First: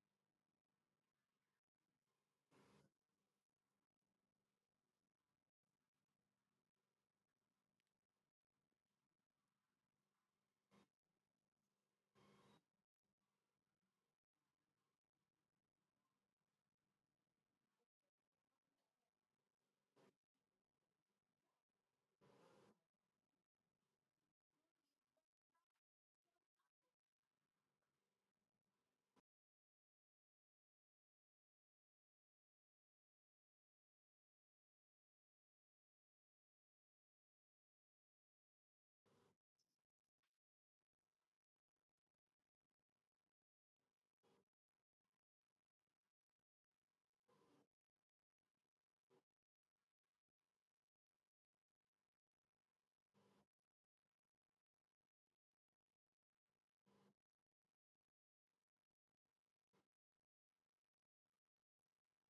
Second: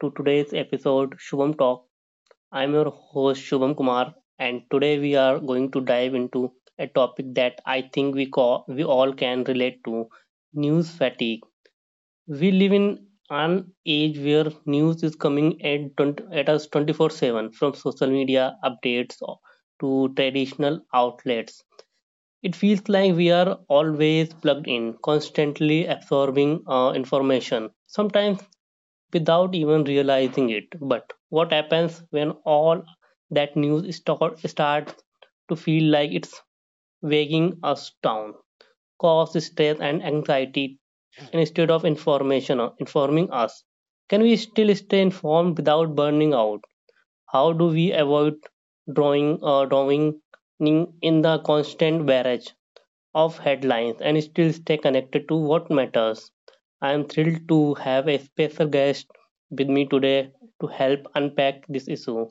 to today's episode Shubham Talk. I'm your host Shubham Kumar, and today we are going to dive into a topic that I think we call, we all can relate to: news fatigue. We live in an age where news is coming at us 24/7, from social media updates to traditional outlets. It feels like we are always plugged in, constantly absorbing information. Sometimes without even realizing it. But what happens when all that news starts to feel like it's weighing us down, cause stress and anxiety, and instead of information informing us? Can we still stay informed without burning out? How do we avoid drawing in the constant barrage of headlines and still stay connected to what matters? I am thrilled to have a special guest with me today to help unpack this issue.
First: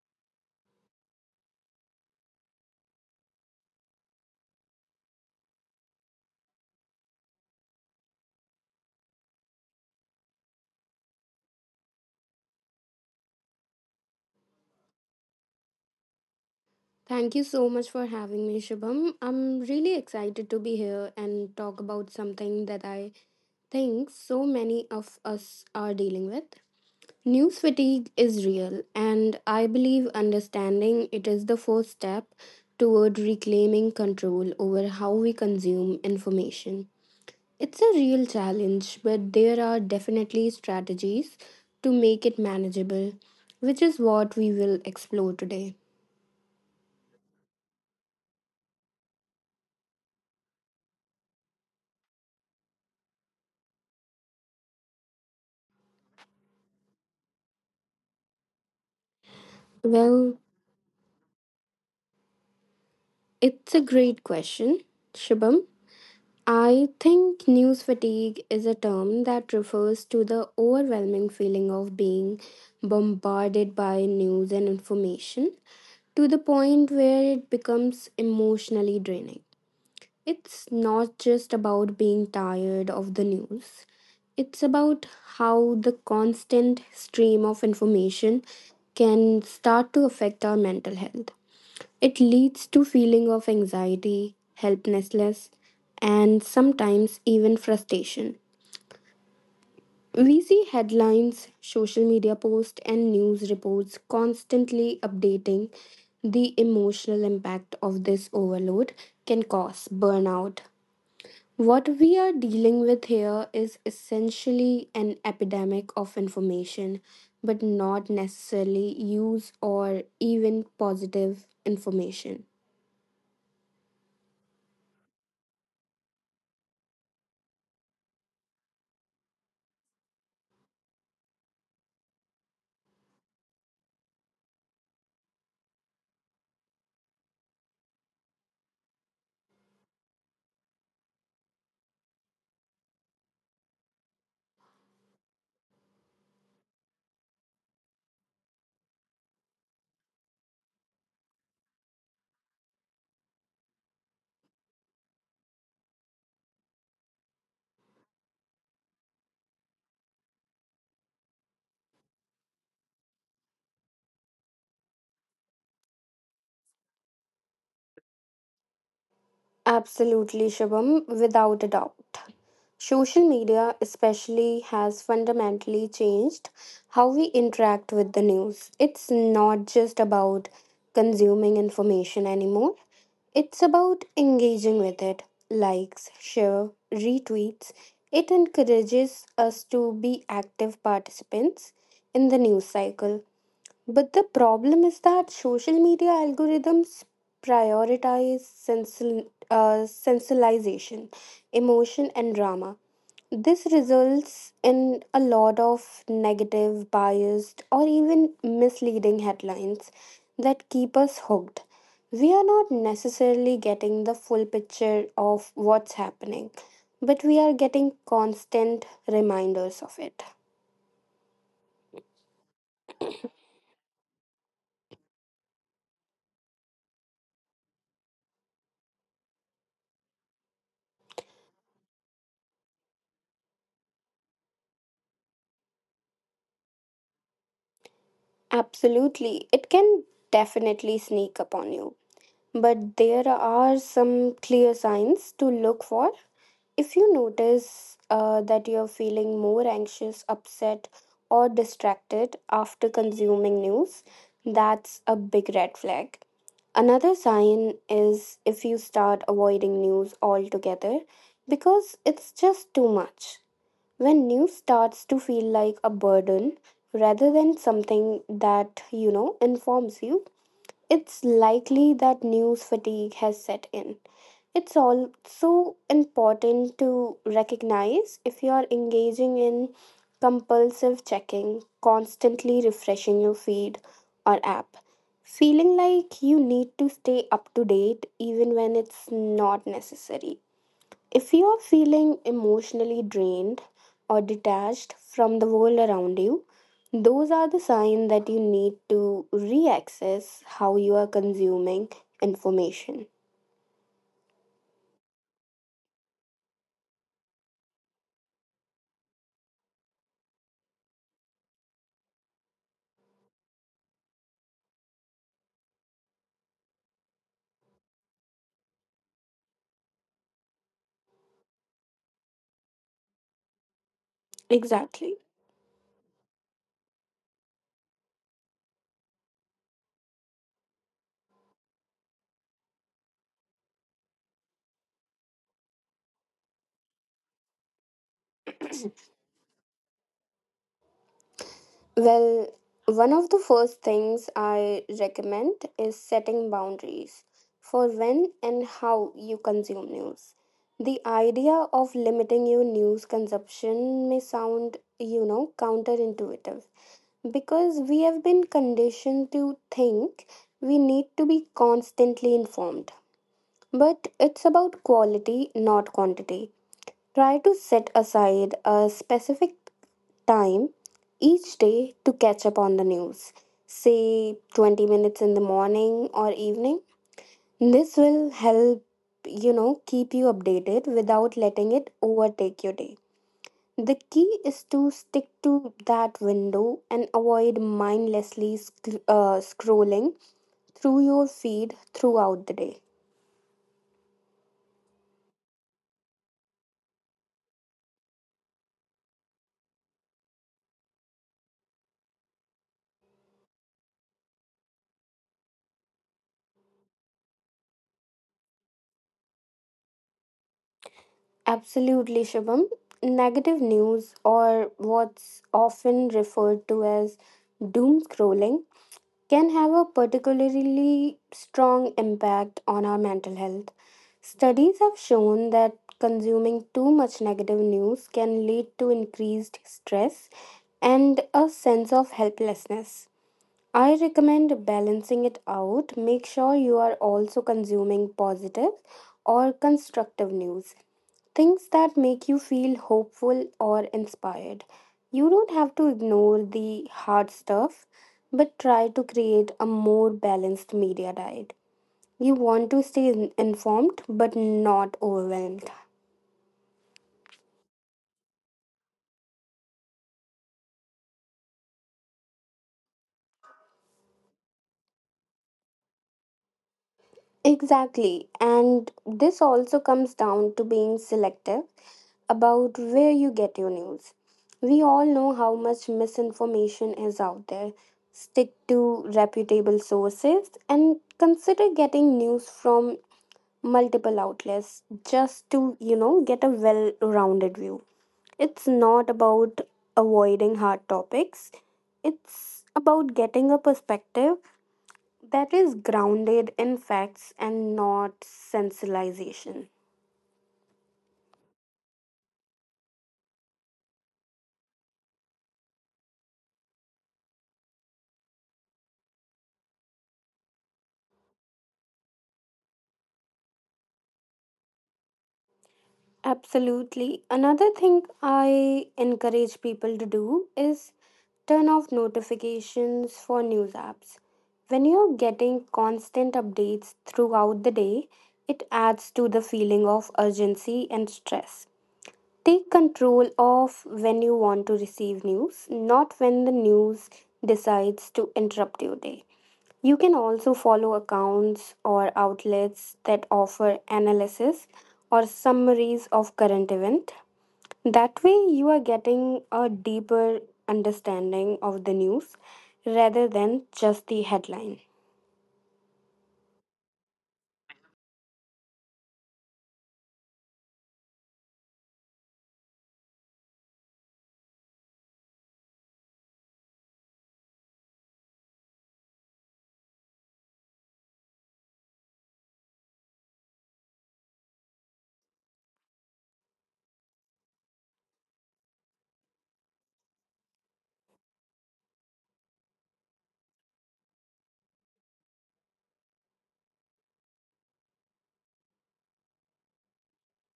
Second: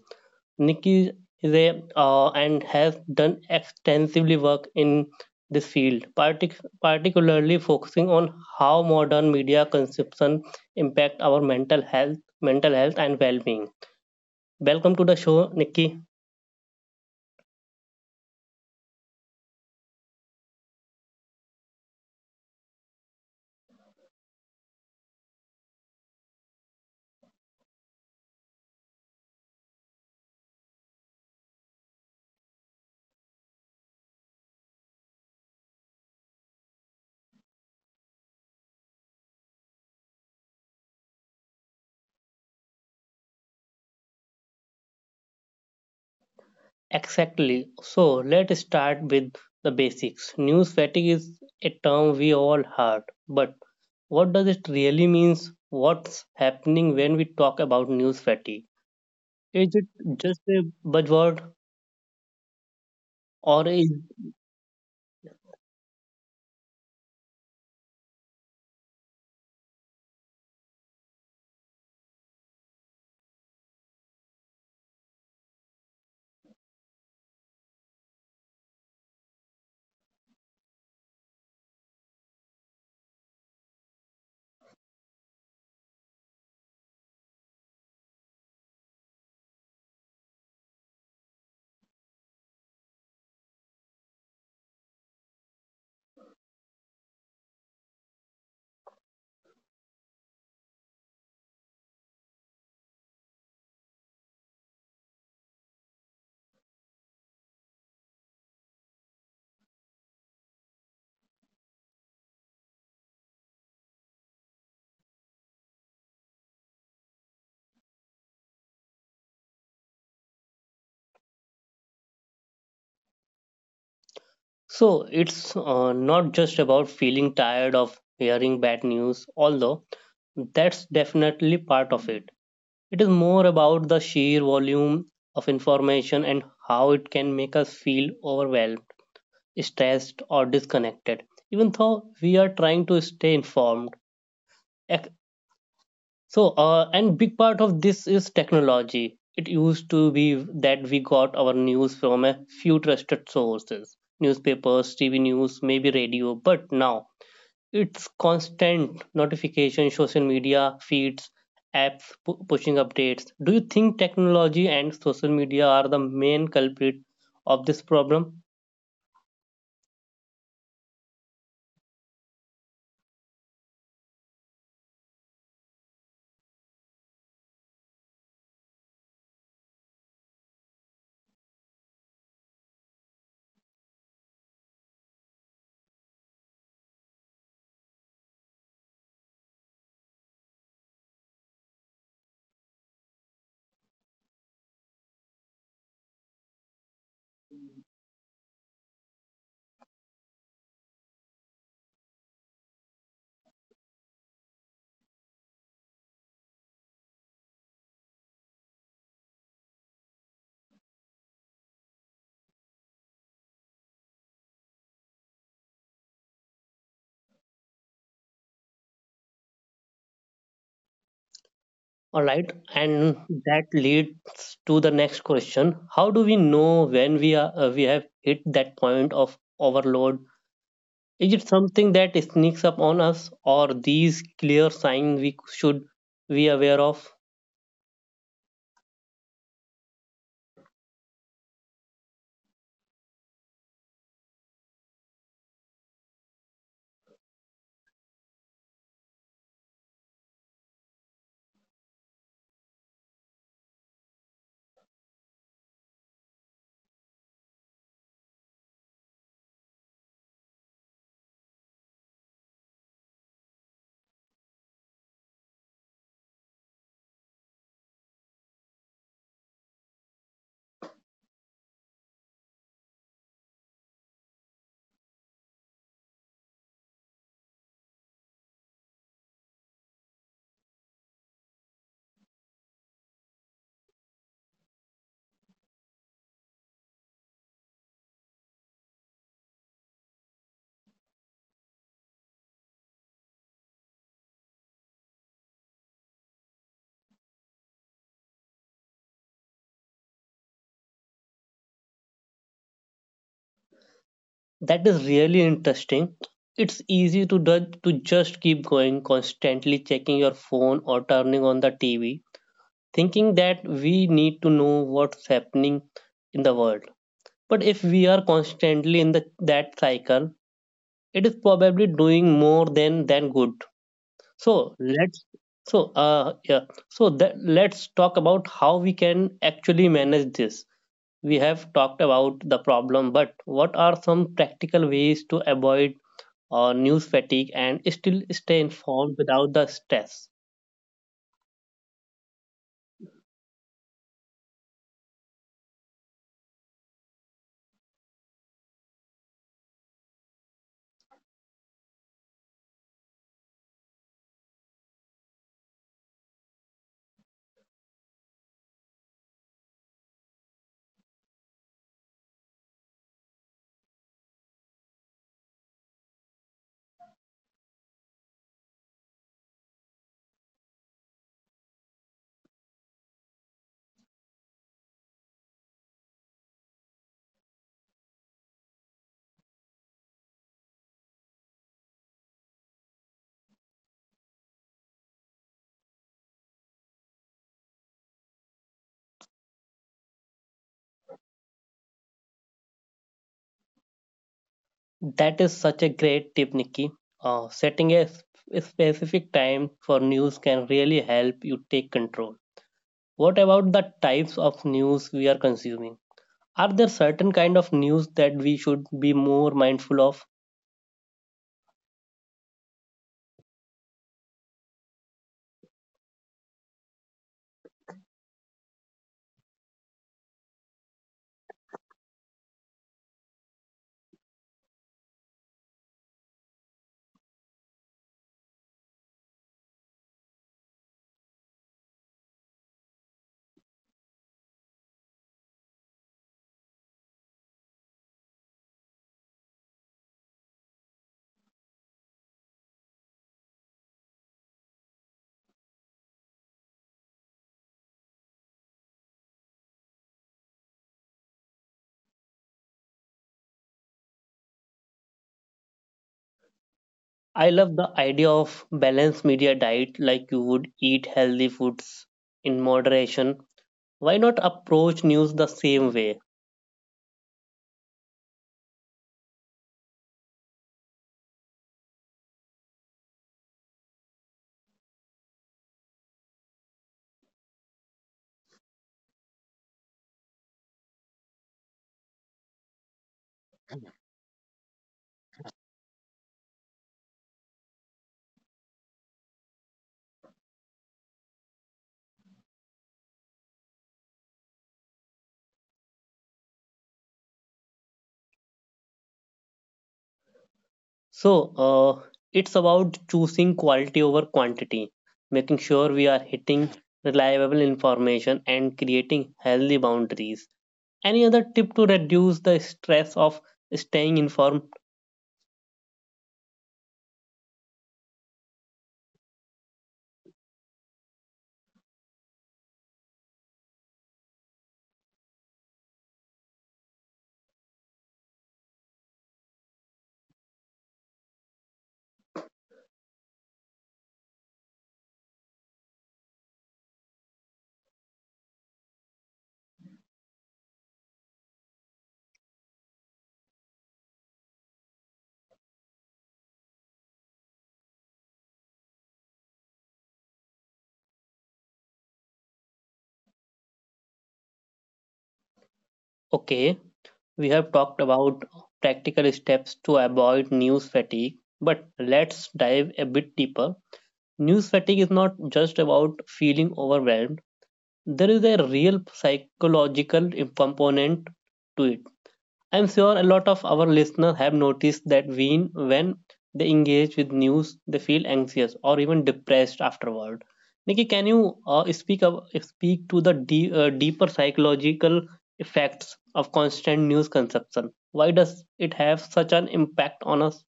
Nikki is a and has done extensively work in this field, particularly focusing on how modern media consumption impact our mental health and well-being. Welcome to the show, Nikki. Thank you so much for having me, Shubham. I'm really excited to be here and talk about something that I think so many of us are dealing with. News fatigue is real, and I believe understanding it is the first step toward reclaiming control over how we consume information. It's a real challenge, but there are definitely strategies to make it manageable, which is what we will explore today. Exactly. So let's start with the basics. News fatigue is a term we all heard, but what does it really means? What's happening when we talk about news fatigue? Is it just Well, a buzzword, or it's a is? great question, Shubham. I think news fatigue is a term that refers to the overwhelming feeling of being bombarded by news and information to the point where it becomes emotionally draining. It's not just about being tired of the news, it's about how the constant stream of information can start to affect our mental health. It leads to feeling of anxiety, helplessness, and sometimes even frustration. We see headlines, social media posts, and news reports constantly updating the emotional impact of this overload can cause burnout. What we are dealing with here is essentially an epidemic of information, but not necessarily use or even positive information. So it's not just about feeling tired of hearing bad news, although that's definitely part of it. It is more about the sheer volume of information and how it can make us feel overwhelmed, stressed, or disconnected, even though we are trying to stay informed. Ec- So, and big part of this is technology. It used to be that we got our news from a few trusted sources: newspapers, TV news, maybe radio. But now it's constant notification, social media feeds, apps pushing updates. Do you think technology and social media are the main culprit of this problem? Absolutely, Shubham, without a doubt. Social media, especially, has fundamentally changed how we interact with the news. It's not just about consuming information anymore, it's about engaging with it. Likes, share, retweets. It encourages us to be active participants in the news cycle. But the problem is that social media algorithms prioritize sensationalization, emotion, and drama. This results in a lot of negative, biased, or even misleading headlines that keep us hooked. We are not necessarily getting the full picture of what's happening, but we are getting constant reminders of it. All right, and that leads to the next question. How do we know when we have hit that point of overload? Is it something that sneaks up on us, or these clear signs we should be aware of? Absolutely, it can definitely sneak upon you. But there are some clear signs to look for. If you notice that you're feeling more anxious, upset, or distracted after consuming news, that's a big red flag. Another sign is if you start avoiding news altogether because it's just too much. When news starts to feel like a burden rather than something that, you know, informs you, it's likely that news fatigue has set in. It's also important to recognize if you are engaging in compulsive checking, constantly refreshing your feed or app, feeling like you need to stay up to date even when it's not necessary. If you are feeling emotionally drained or detached from the world around you, those are the signs that you need to reaccess how you are consuming information. That is really interesting. It's easy to do, to just keep going, constantly checking your phone or turning on the TV, thinking that we need to know what's happening in the world. But if we are constantly in that cycle, it is probably doing more than good. So Exactly. let's, so yeah, so that, let's talk about how we can actually manage this. We have talked about the problem, but what are some practical ways to avoid news fatigue and still stay informed without the stress? Well, one of the first things I recommend is setting boundaries for when and how you consume news. The idea of limiting your news consumption may sound, you know, counterintuitive, because we have been conditioned to think we need to be constantly informed. But it's about quality, not quantity. Try to set aside a specific time each day to catch up on the news, say 20 minutes in the morning or evening. This will help, you know, keep you updated without letting it overtake your day. The key is to stick to that window and avoid mindlessly scrolling through your feed throughout the day. That is such a great tip, Nikki. Setting a specific time for news can really help you take control. What about the types of news we are consuming? Are there certain kind of news that we should be more mindful of? Absolutely, Shubham. Negative news, or what's often referred to as doom scrolling, can have a particularly strong impact on our mental health. Studies have shown that consuming too much negative news can lead to increased stress and a sense of helplessness. I recommend balancing it out. Make sure you are also consuming positive or constructive news. Things that make you feel hopeful or inspired. You don't have to ignore the hard stuff, but try to create a more balanced media diet. You want to stay informed but not overwhelmed. I love the idea of balanced media diet. Like you would eat healthy foods in moderation, why not approach news the same way? Exactly. And this also comes down to being selective about where you get your news. We all know how much misinformation is out there. Stick to reputable sources and consider getting news from multiple outlets just to, you know, get a well rounded view. It's not about avoiding hard topics, it's about getting a perspective that is grounded in facts and not sensationalization. So, it's about choosing quality over quantity, making sure we are hitting reliable information and creating healthy boundaries. Any other tip to reduce the stress of staying informed? Absolutely. Another thing I encourage people to do is turn off notifications for news apps. When you're getting constant updates throughout the day, it adds to the feeling of urgency and stress. Take control of when you want to receive news, not when the news decides to interrupt your day. You can also follow accounts or outlets that offer analysis or summaries of current event. That way you are getting a deeper understanding of the news rather than just the headline. Okay, we have talked about practical steps to avoid news fatigue, but let's dive a bit deeper. News fatigue is not just about feeling overwhelmed, there is a real psychological component to it. I'm sure a lot of our listeners have noticed that when they engage with news, they feel anxious or even depressed afterward. Nikki, can you speak to the deeper psychological effects of constant news consumption? Why does it have such an impact on us?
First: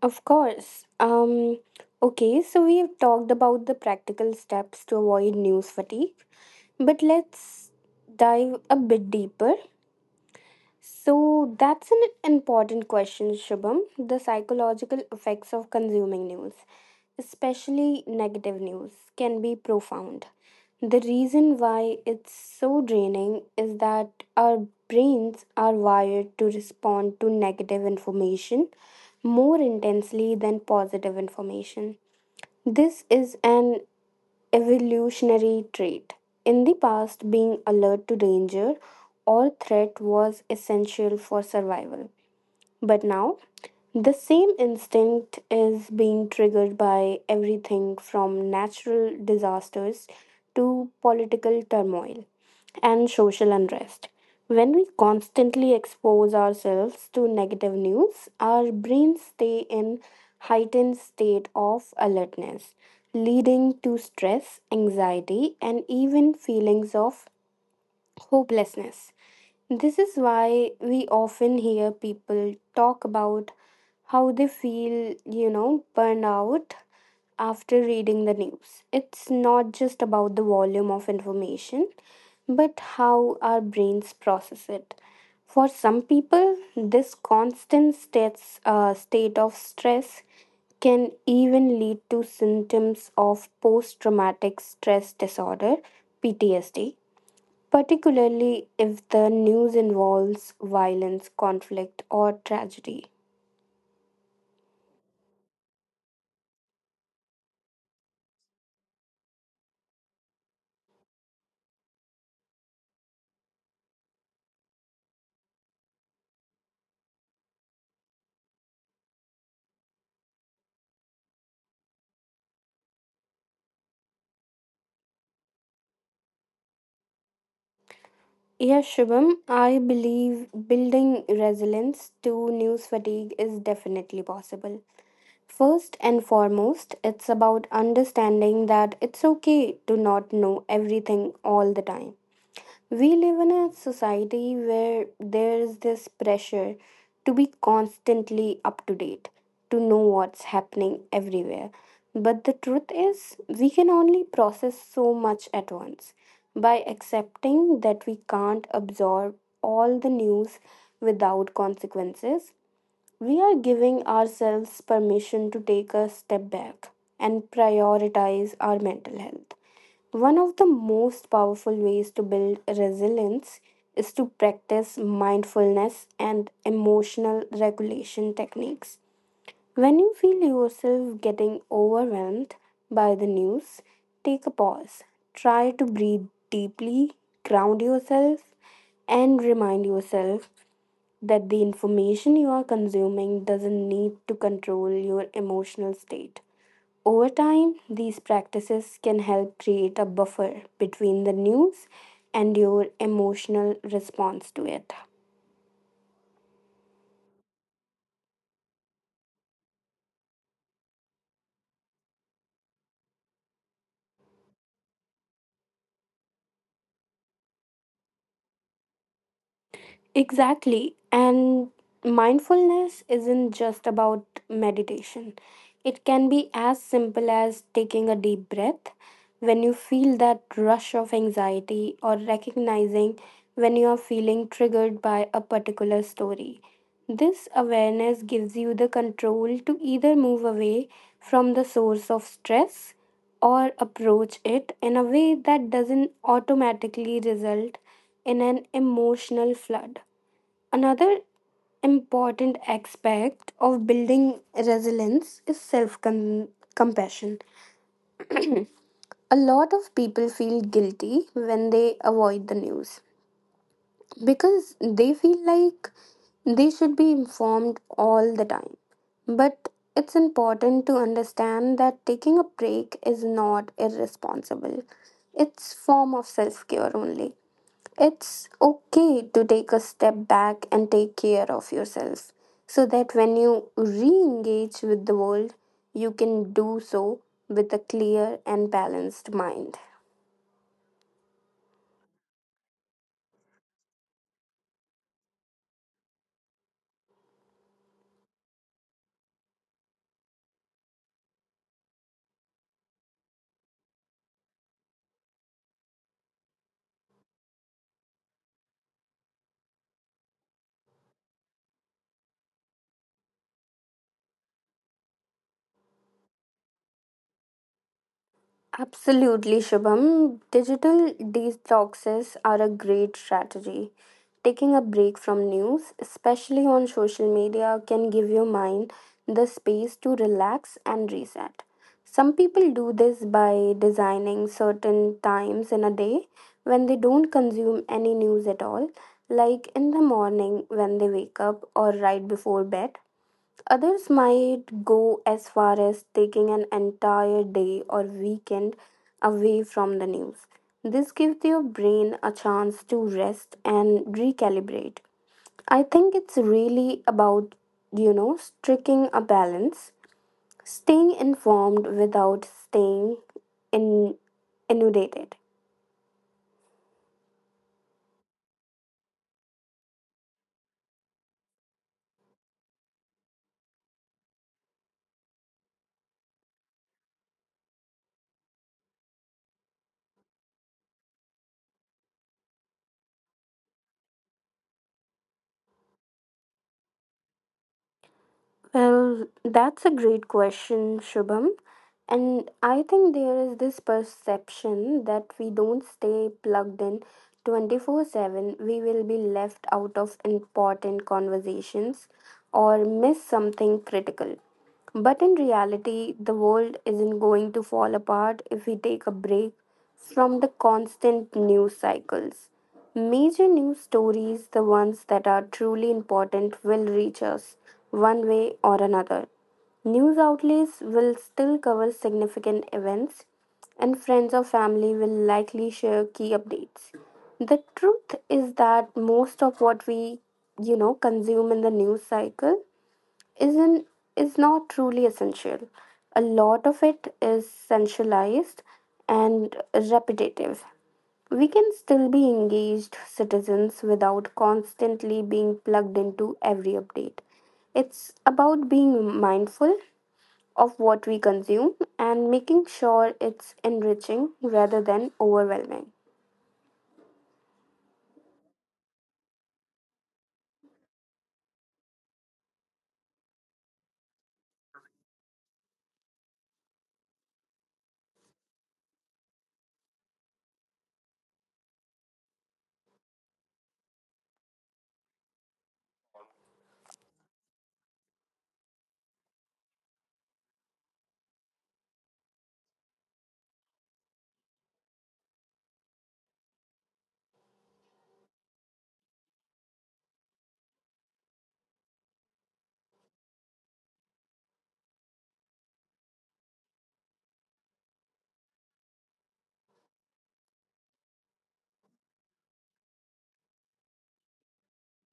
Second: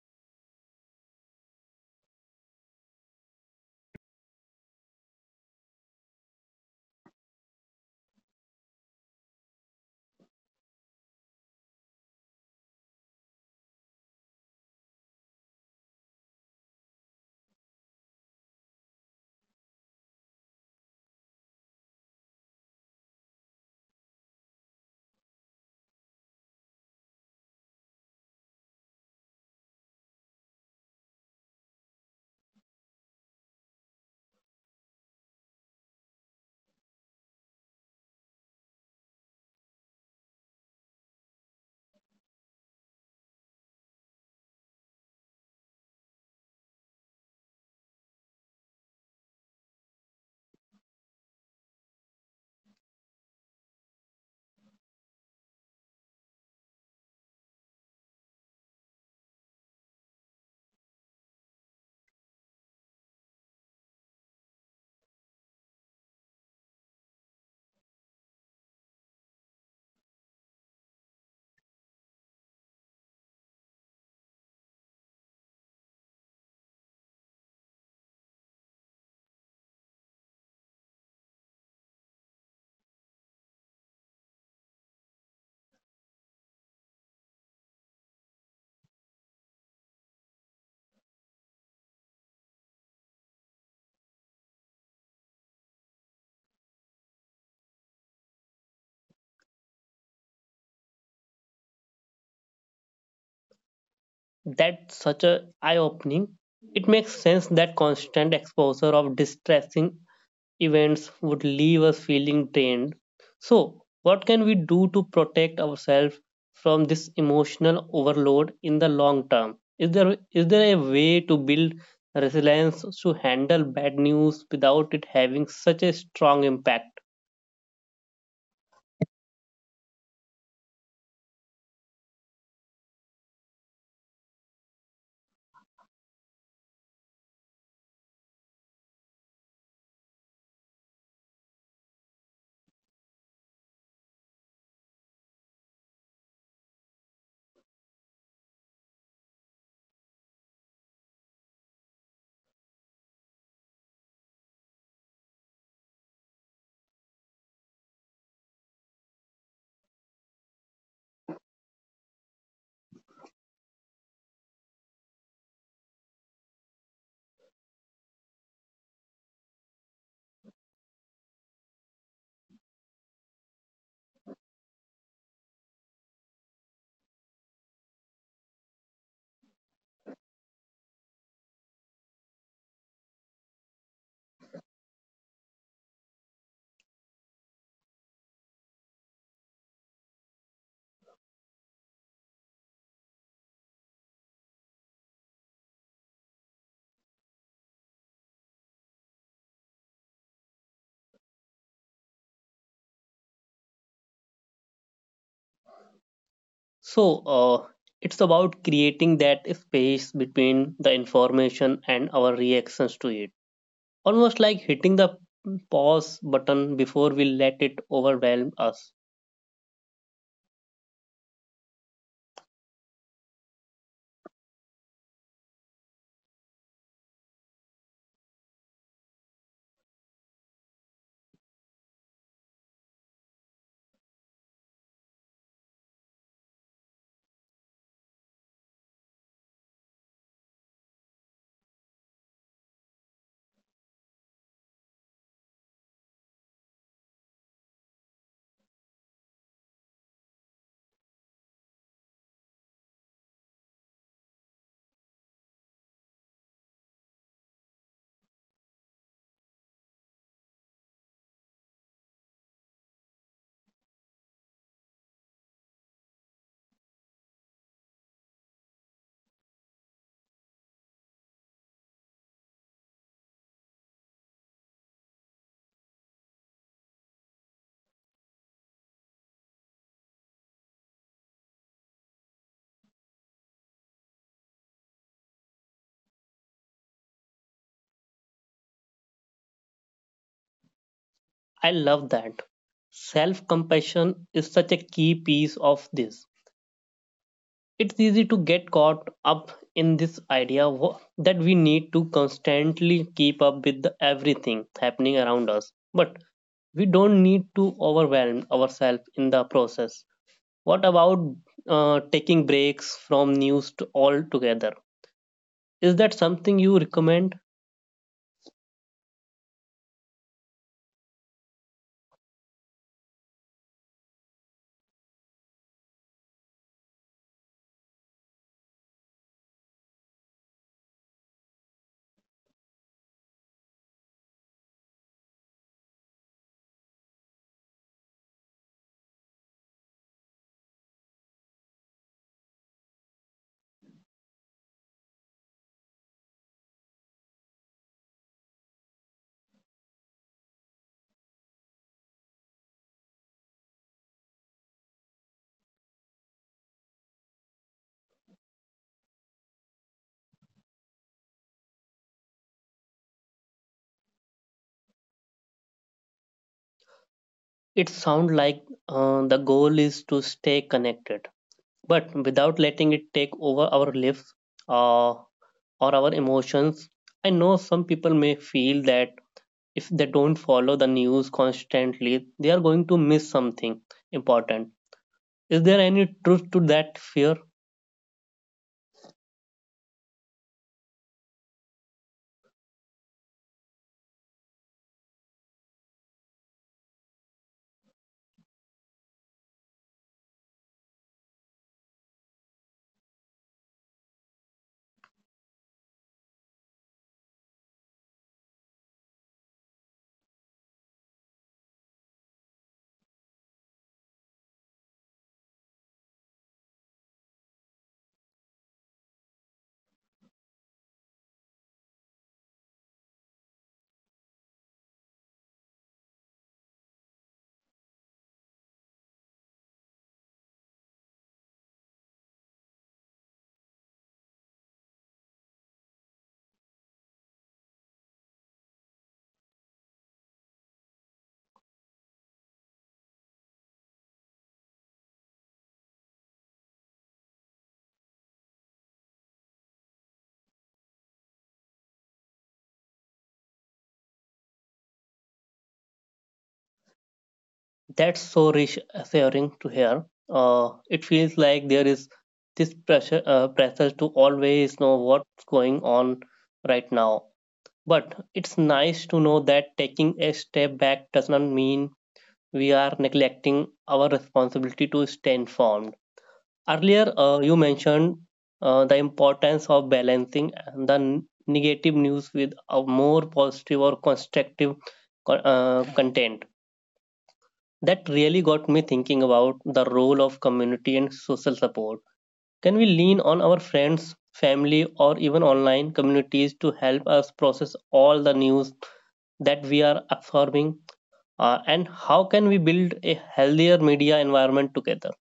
Of course. Um okay, so we've talked about the practical steps to avoid news fatigue, but let's dive a bit deeper. So that's an important question, Shubham. The psychological effects of consuming news, especially negative news, can be profound. The reason why it's so draining is that our brains are wired to respond to negative information more intensely than positive information. This is an evolutionary trait. In the past, being alert to danger or threat was essential for survival. But now, the same instinct is being triggered by everything from natural disasters to political turmoil and social unrest. When we constantly expose ourselves to negative news, our brains stay in heightened state of alertness, leading to stress, anxiety, and even feelings of hopelessness. This is why we often hear people talk about how they feel, you know, burnout after reading the news. It's not just about the volume of information, but how our brains process it. For some people, this state of stress can even lead to symptoms of post traumatic stress disorder, PTSD, particularly if the news involves violence, conflict, or tragedy. That's such a eye-opening. It makes sense that constant exposure of distressing events would leave us feeling drained. So, what can we do to protect ourselves from this emotional overload in the long term? Is there a way to build resilience to handle bad news without it having such a strong impact? Yes, Shubham, I believe building resilience to news fatigue is definitely possible. First and foremost, it's about understanding that it's okay to not know everything all the time. We live in a society where there is this pressure to be constantly up to date, to know what's happening everywhere. But the truth is, we can only process so much at once. By accepting that we can't absorb all the news without consequences, we are giving ourselves permission to take a step back and prioritize our mental health. One of the most powerful ways to build resilience is to practice mindfulness and emotional regulation techniques. When you feel yourself getting overwhelmed by the news, take a pause. Try to breathe deeply, ground yourself, and remind yourself that the information you are consuming doesn't need to control your emotional state. Over time, these practices can help create a buffer between the news and your emotional response to it. So, uh, it's about creating that space between the information and our reactions to it, almost like hitting the pause button before we let it overwhelm us. Exactly. And mindfulness isn't just about meditation, it can be as simple as taking a deep breath when you feel that rush of anxiety or recognizing when you are feeling triggered by a particular story. This awareness gives you the control to either move away from the source of stress or approach it in a way that doesn't automatically result in an emotional flood. Another important aspect of building resilience is self compassion. A lot of people feel guilty when they avoid the news because they feel like they should be informed all the time. But it's important to understand that taking a break is not irresponsible. It's form of self-care only. It's okay to take a step back and take care of yourself so that when you re engage with the world, you can do so with a clear and balanced mind. I love that. Self compassion is such a key piece of this. It's easy to get caught up in this that we need to constantly keep up with the everything happening around us, but we don't need to overwhelm ourselves in the process. What about taking breaks from news to altogether? Is that something you recommend? Absolutely, Shubham. Digital detoxes are a great strategy. Taking a break from news, especially on social media, can give your mind the space to relax and reset. Some people do this by designing certain times in a day when they don't consume any news at all, like in the morning when they wake up or right before bed. Others might go as far as taking an entire day or weekend away from the news. This gives your brain a chance to rest and recalibrate. I think it's really about, you know, striking a balance, staying informed without staying in inundated. It sounds like the goal is to stay connected but without letting it take over our lives, or our emotions. I know some people may feel that if they don't follow the news constantly, they are going to miss something important. Is there any truth to that fear? Well, that's a great question, Shubham. And I think there is this perception that we don't stay plugged in 24/7, we will be left out of important conversations or miss something critical. But in reality, the world isn't going to fall apart if we take a break from the constant news cycles. Major news stories, the ones that are truly important, will reach us one way or another. News outlets will still cover significant events, and friends or family will likely share key updates. The truth is that most of what we, you know, consume in the news cycle isn't is not truly essential. A lot of it is centralized and repetitive. We can still be engaged citizens without constantly being plugged into every update. It's about being mindful of what we consume and making sure it's enriching rather than overwhelming. That's so reassuring to hear. It feels like there is this pressure to always know what's going on right now. But it's nice to know that taking a step back does not mean we are neglecting our responsibility to stay informed. Earlier, you mentioned the importance of balancing the negative news with a more positive or constructive content. That really got me thinking about the role of community and social support. Can we lean on our friends, family, or even online communities to help us process all the news that we are absorbing? And how can we build a healthier media environment together?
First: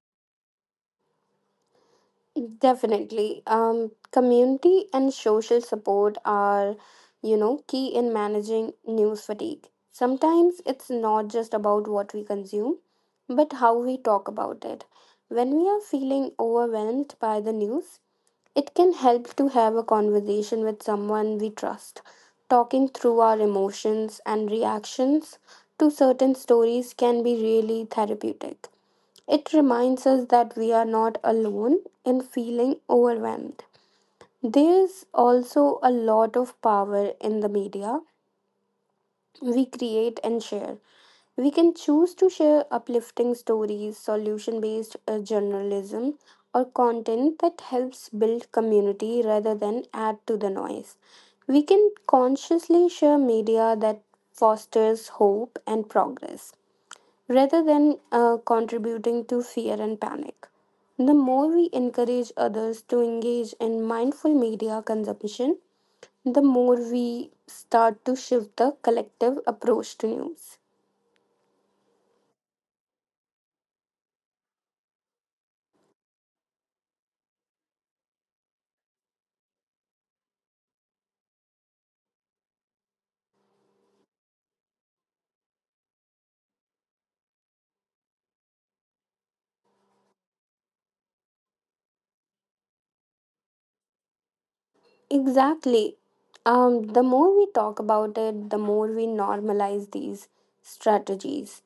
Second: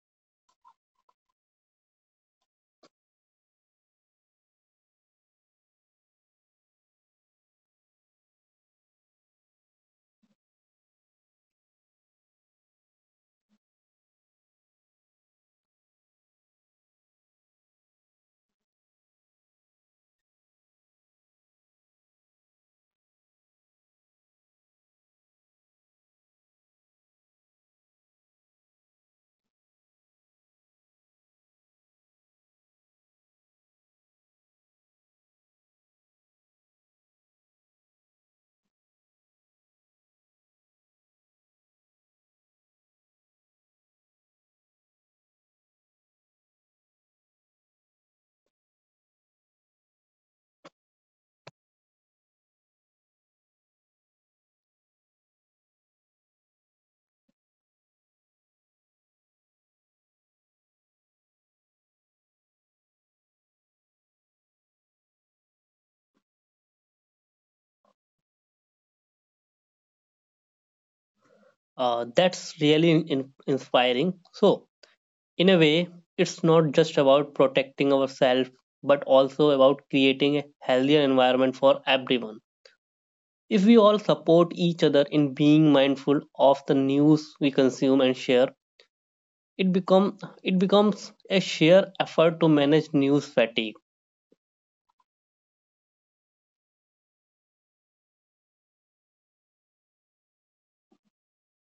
Definitely. Community and social support are, you know, key in managing news fatigue. Sometimes it's not just about what we consume, but how we talk about it. When we are feeling overwhelmed by the news, it can help to have a conversation with someone we trust. Talking through our emotions and reactions to certain stories can be really therapeutic. It reminds us that we are not alone in feeling overwhelmed. There's also a lot of power in the media we create and share. We can choose to share uplifting stories, solution based journalism, or content that helps build community rather than add to the noise. We can consciously share media that fosters hope and progress rather than contributing to fear and panic. The more we encourage others to engage in mindful media consumption, the more we start to shift the collective approach to news. That's really inspiring. So, in a way, it's not just about protecting ourselves, but also about creating a healthier environment for everyone. If we all support each other in being mindful of the news we consume and share, it become it becomes a sheer effort to manage news fatigue. Exactly. The more we talk about it, the more we normalize these strategies.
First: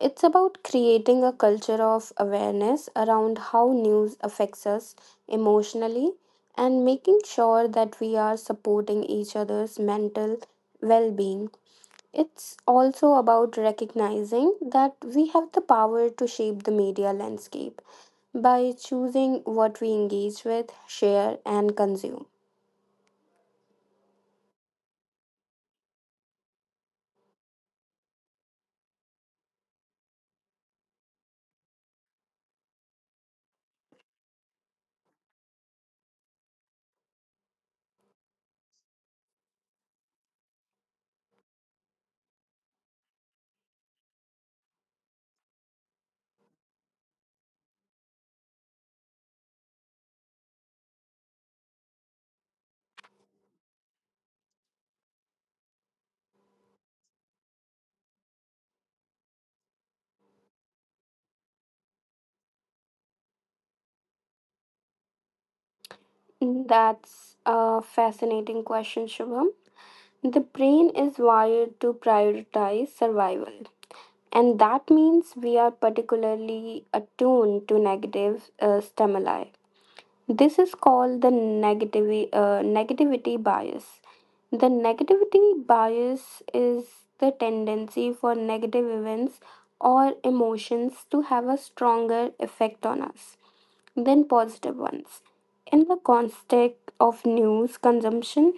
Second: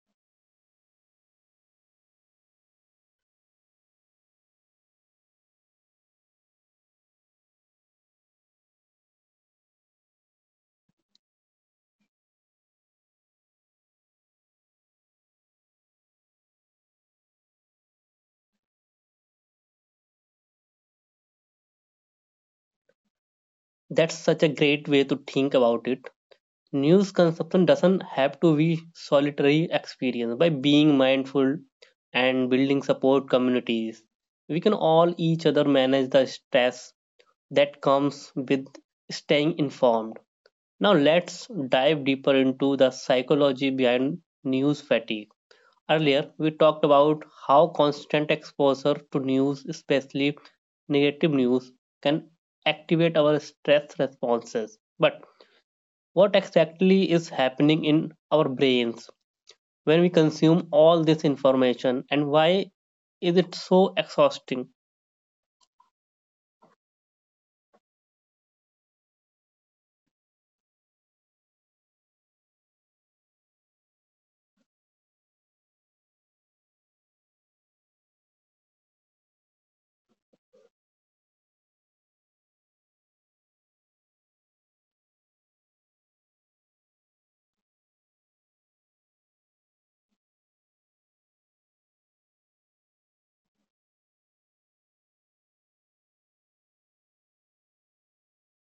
It's about creating a culture of awareness around how news affects us emotionally and making sure that we are supporting each other's mental well being. It's also about recognizing that we have the power to shape the media landscape by choosing what we engage with, share, and consume. That's such a great way to think about it. News consumption doesn't have to be solitary experience. By being mindful and building support communities, we can all each other manage the stress that comes with staying informed. Now let's dive deeper into the psychology behind news fatigue. Earlier we talked about how constant exposure to news, especially negative news, can activate our stress responses. But what exactly is happening in our brains when we consume all this information, and why is it so exhausting? That's a fascinating question, Shubham. The brain is wired to prioritize survival, and that means we are particularly attuned to negative stimuli. This is called the negativity bias. The negativity bias is the tendency for negative events or emotions to have a stronger effect on us than positive ones. In the context of news consumption,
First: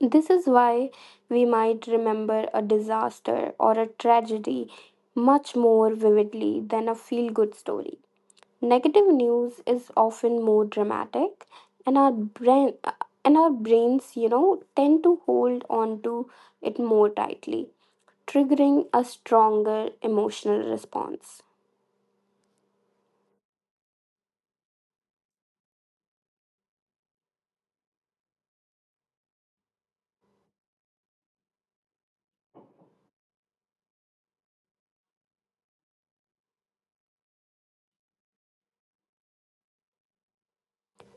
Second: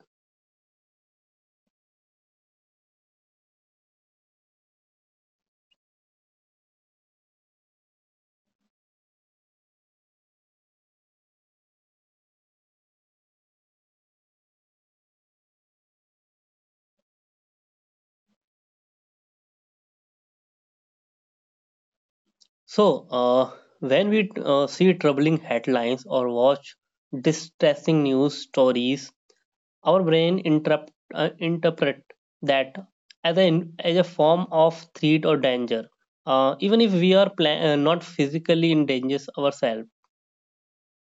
this is why we might remember a disaster or a tragedy much more vividly than a feel good story. Negative news is often more dramatic and our brains, you know, tend to hold on to it more tightly, triggering a stronger emotional response. So uh, when we see troubling headlines or watch distressing news stories, our interpret that as as a form of threat or danger, even if we are not physically in danger ourselves.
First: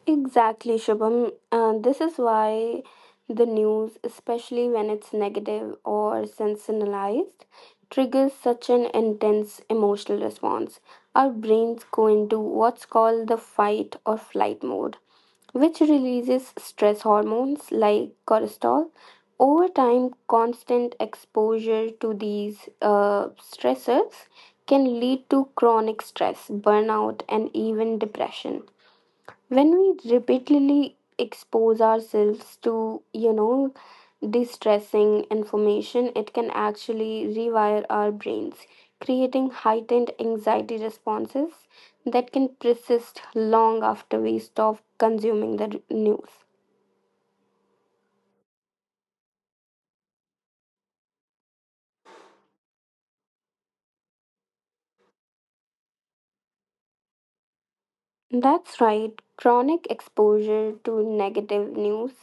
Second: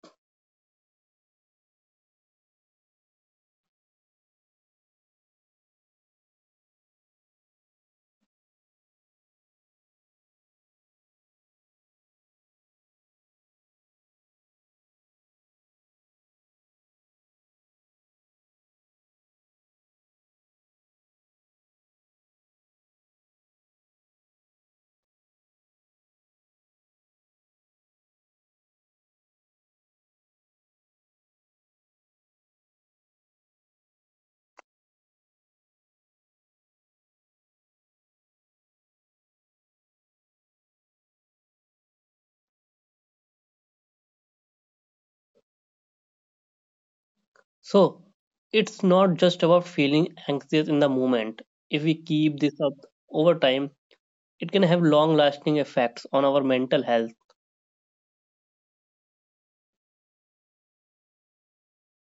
Exactly, Shubham. This is why the news, especially when it's negative or sensationalized, triggers such an intense emotional response. Our brains go into what's called the fight or flight mode, which releases stress hormones like cortisol. Over time, constant exposure to these stressors can lead to chronic stress, burnout, and even depression when we repeatedly expose ourselves to, you know, distressing information. It can actually rewire our brains, creating heightened anxiety responses that can persist long after we stop consuming news. So it's not just about feeling anxious in the moment. If we keep this up over time, it can have long lasting effects on our mental health. That's right. Chronic exposure to negative news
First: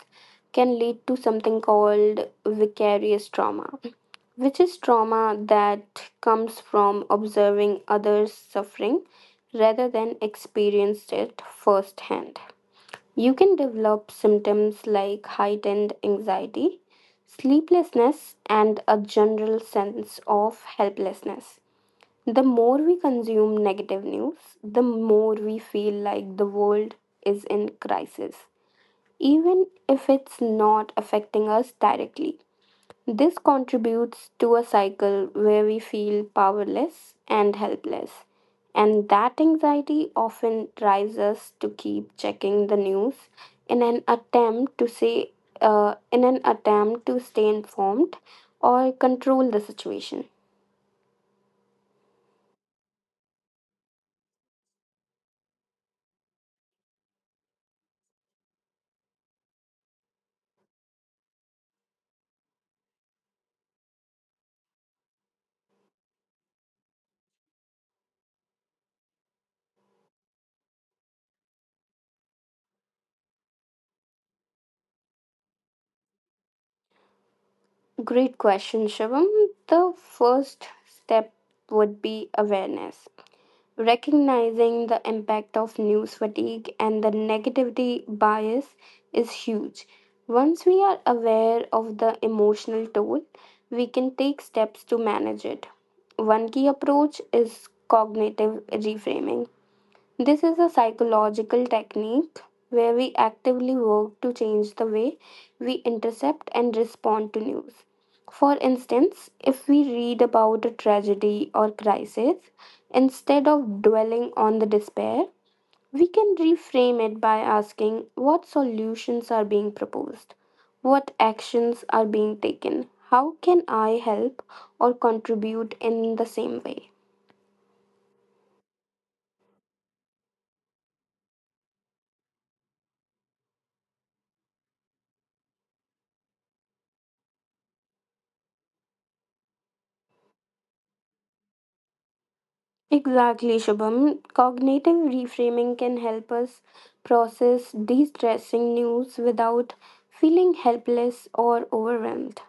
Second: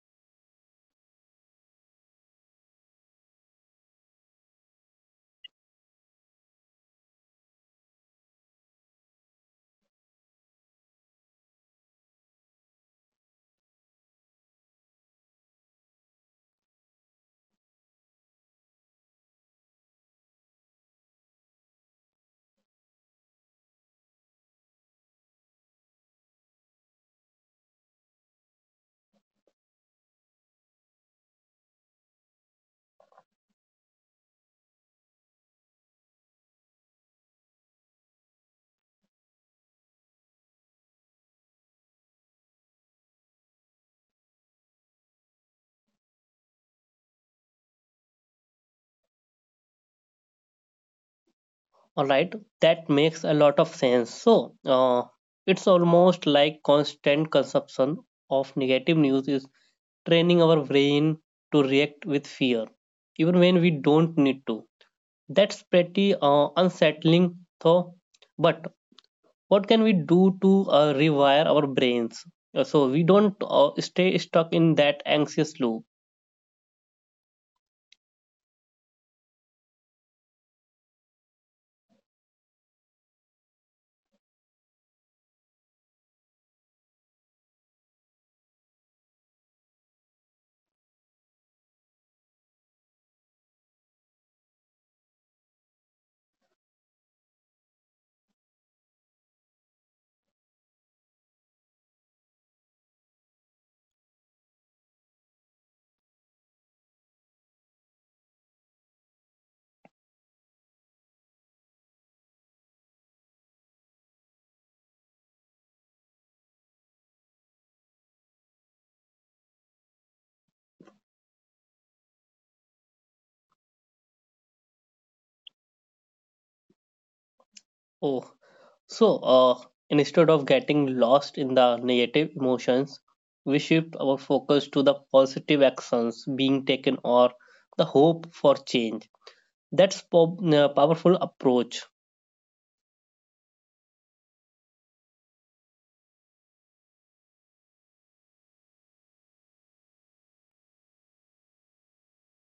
can lead to something called vicarious trauma, which is trauma that comes from observing others' suffering rather than experience it firsthand. You can develop symptoms like heightened anxiety, sleeplessness, and a general sense of helplessness. The more we consume negative news, the more we feel like the world is in crisis, even if it's not affecting us directly. This contributes to a cycle where we feel powerless and helpless. And that anxiety often drives us to keep checking the news in an attempt to in an attempt to stay informed or control the situation. All right, that makes a lot of sense. So it's almost like constant consumption of negative news is training our brain to react with fear, even when we don't need to. That's pretty unsettling, though. But what can we do to rewire our brains? So we don't stay stuck in that anxious loop. Great question, Shivam. The first step would be awareness. Recognizing the impact of news fatigue and the negativity bias is huge. Once we are aware of the emotional toll, we can take steps to manage it. One key approach is cognitive reframing. This is a psychological technique where we actively work to change the way we intercept and respond to news. For instance, if we read about a tragedy or crisis, instead of dwelling on the despair, we can reframe it by asking what solutions are being proposed, what actions are being taken, how can I help or contribute in the same way. Oh, so, uh, instead of getting lost in the negative emotions, we shift our focus to the positive actions being taken or the hope for change. That's powerful approach. Exactly, Shubham. Cognitive reframing can help us process de-stressing news without feeling helpless or overwhelmed.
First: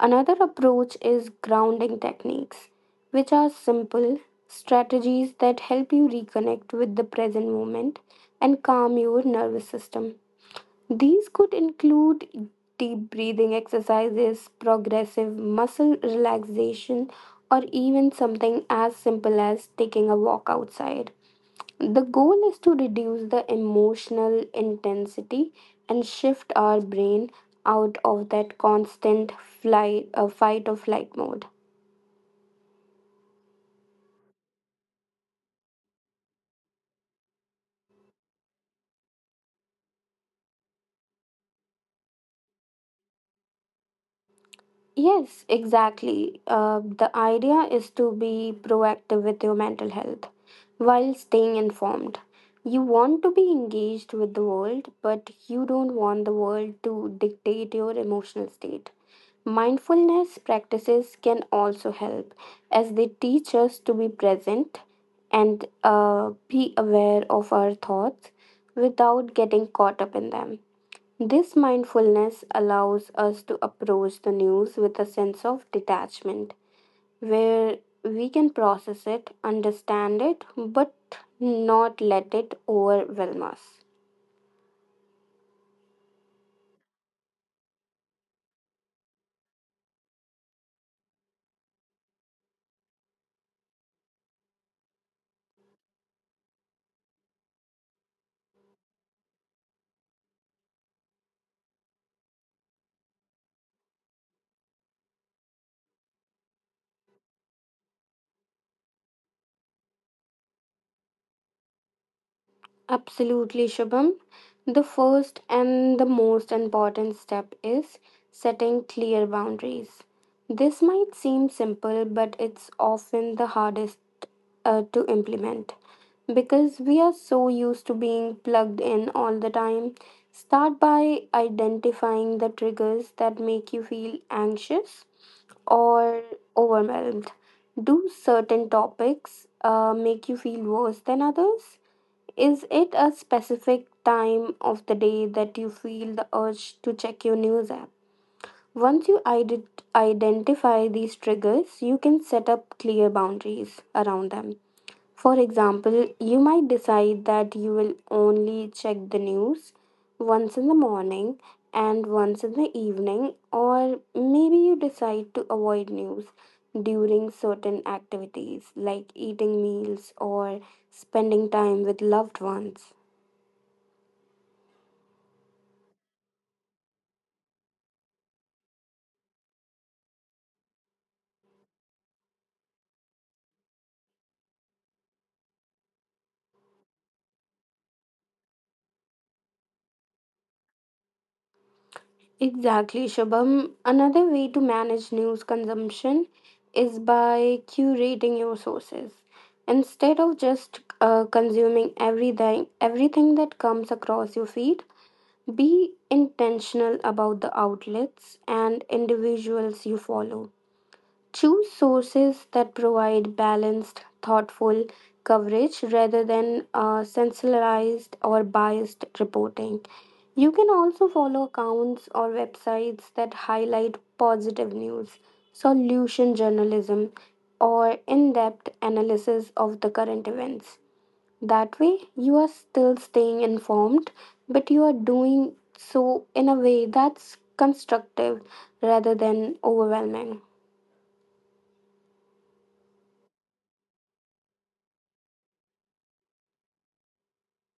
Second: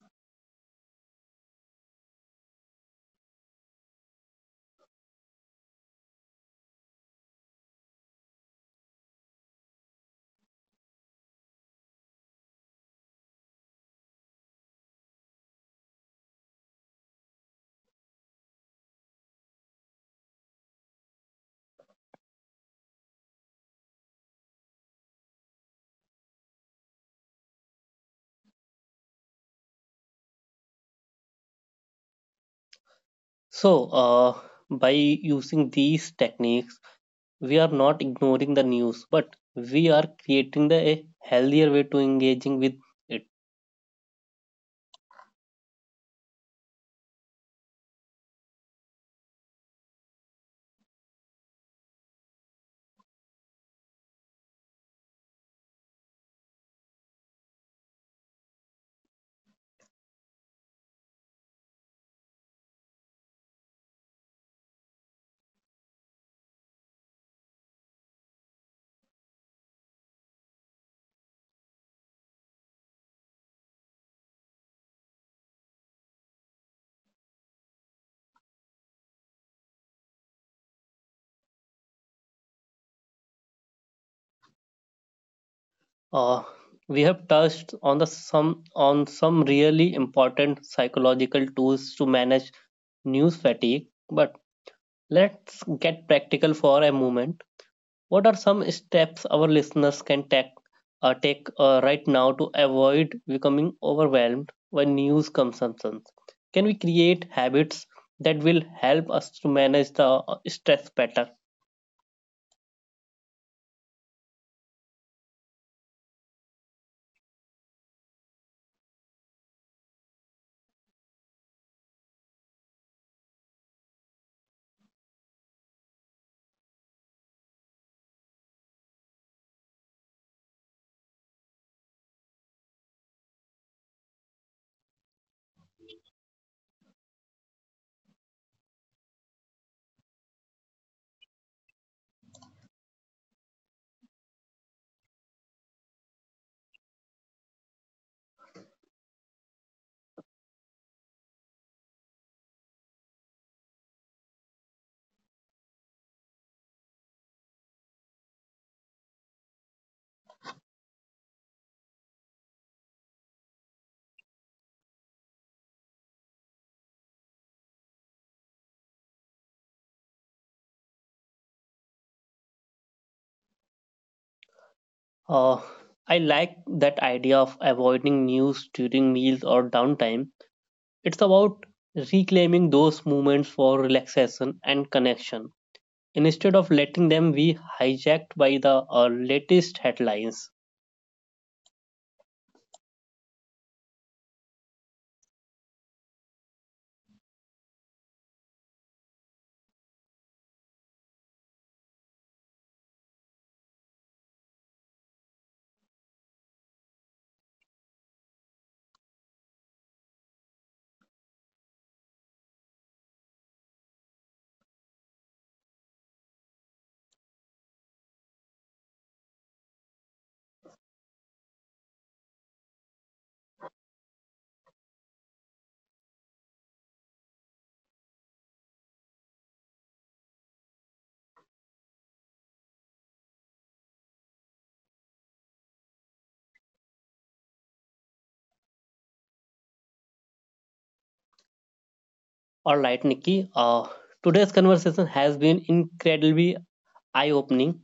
Another approach is grounding techniques, which are simple strategies that help you reconnect with the present moment and calm your nervous system. These could include deep breathing exercises, progressive muscle relaxation, or even something as simple as taking a walk outside. The goal is to reduce the emotional intensity and shift our brain out of that constant fight or flight mode. So, uh, by using these techniques, we are not ignoring the news, but we are creating the a healthier way to engaging with. Yes, exactly. The idea is to be proactive with your mental health while staying informed. You want to be engaged with the world, but you don't want the world to dictate your emotional state. Mindfulness practices can also help as they teach us to be present and be aware of our thoughts without getting caught up in them. This mindfulness allows us to approach the news with a sense of detachment, where we can process it, understand it, but not let it overwhelm us. Uh, we have touched on the some on some really important psychological tools to manage news fatigue, but let's get practical for a moment. What are some steps our listeners can take right now to avoid becoming overwhelmed by news consumption? Can we create habits that will help us to manage the stress better? Absolutely, Shubham. The first and the most important step is setting clear boundaries. This might seem simple, but it's often the hardest to implement, because we are so used to being plugged in all the time. Start by identifying the triggers that make you feel anxious or overwhelmed. Do certain topics make you feel worse than others? Is it a specific time of the day that you feel the urge to check your news app? Once you ide- identify these triggers, you can set up clear boundaries around them. For example, you might decide that you will only check the news once in the morning and once in the evening, or maybe you decide to avoid news during certain activities like eating meals or spending time with loved ones. Uh, I like that idea of avoiding news during meals or downtime. It's about reclaiming those moments for relaxation and connection instead of letting them be hijacked by the latest headlines. Exactly, Shubham. Another way to manage news consumption is by curating your sources. Instead of just consuming everything that comes across your feed, be intentional about the outlets and individuals you follow. Choose sources that provide balanced, thoughtful coverage rather than sensationalized or biased reporting. You can also follow accounts or websites that highlight positive news, solution journalism, or in depth analysis of the current events. That way, you are still staying informed, but you are doing so in a way that's constructive rather than overwhelming. All right, Nikki. Today's conversation has been incredibly eye-opening.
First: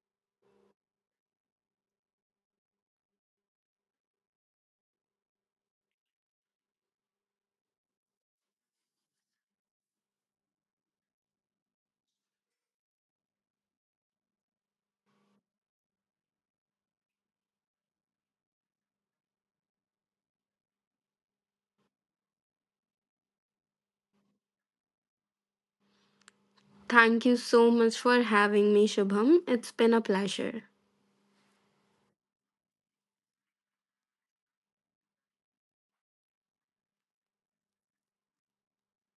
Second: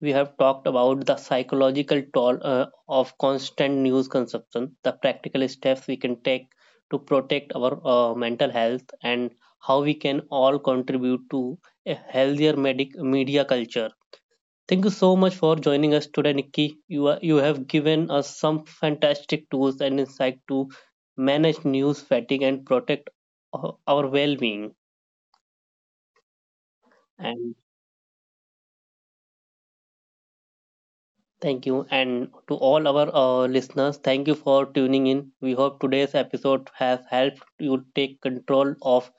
We have talked about the psychological toll of constant news consumption, the practical steps we can take to protect our mental health, and how we can all contribute to a healthier media culture. Thank you so much for joining us today, Nikki. You have given us some fantastic tools and insight to manage news fatigue and protect our well-being. Thank you And so much for having me, Shubham. It's been a pleasure. thank you, and to all our listeners, thank you for tuning in. We hope today's episode has helped you take control of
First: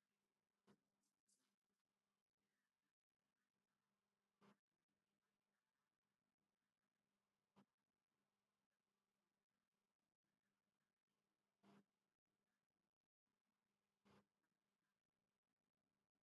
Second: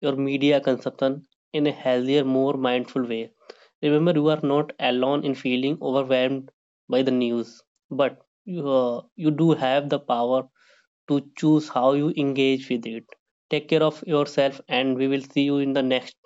your media consumption in a healthier, more mindful way. Remember, you are not alone in feeling overwhelmed by the news, but you do have the power to choose how you engage with it. Take care of yourself, and we will see you in the next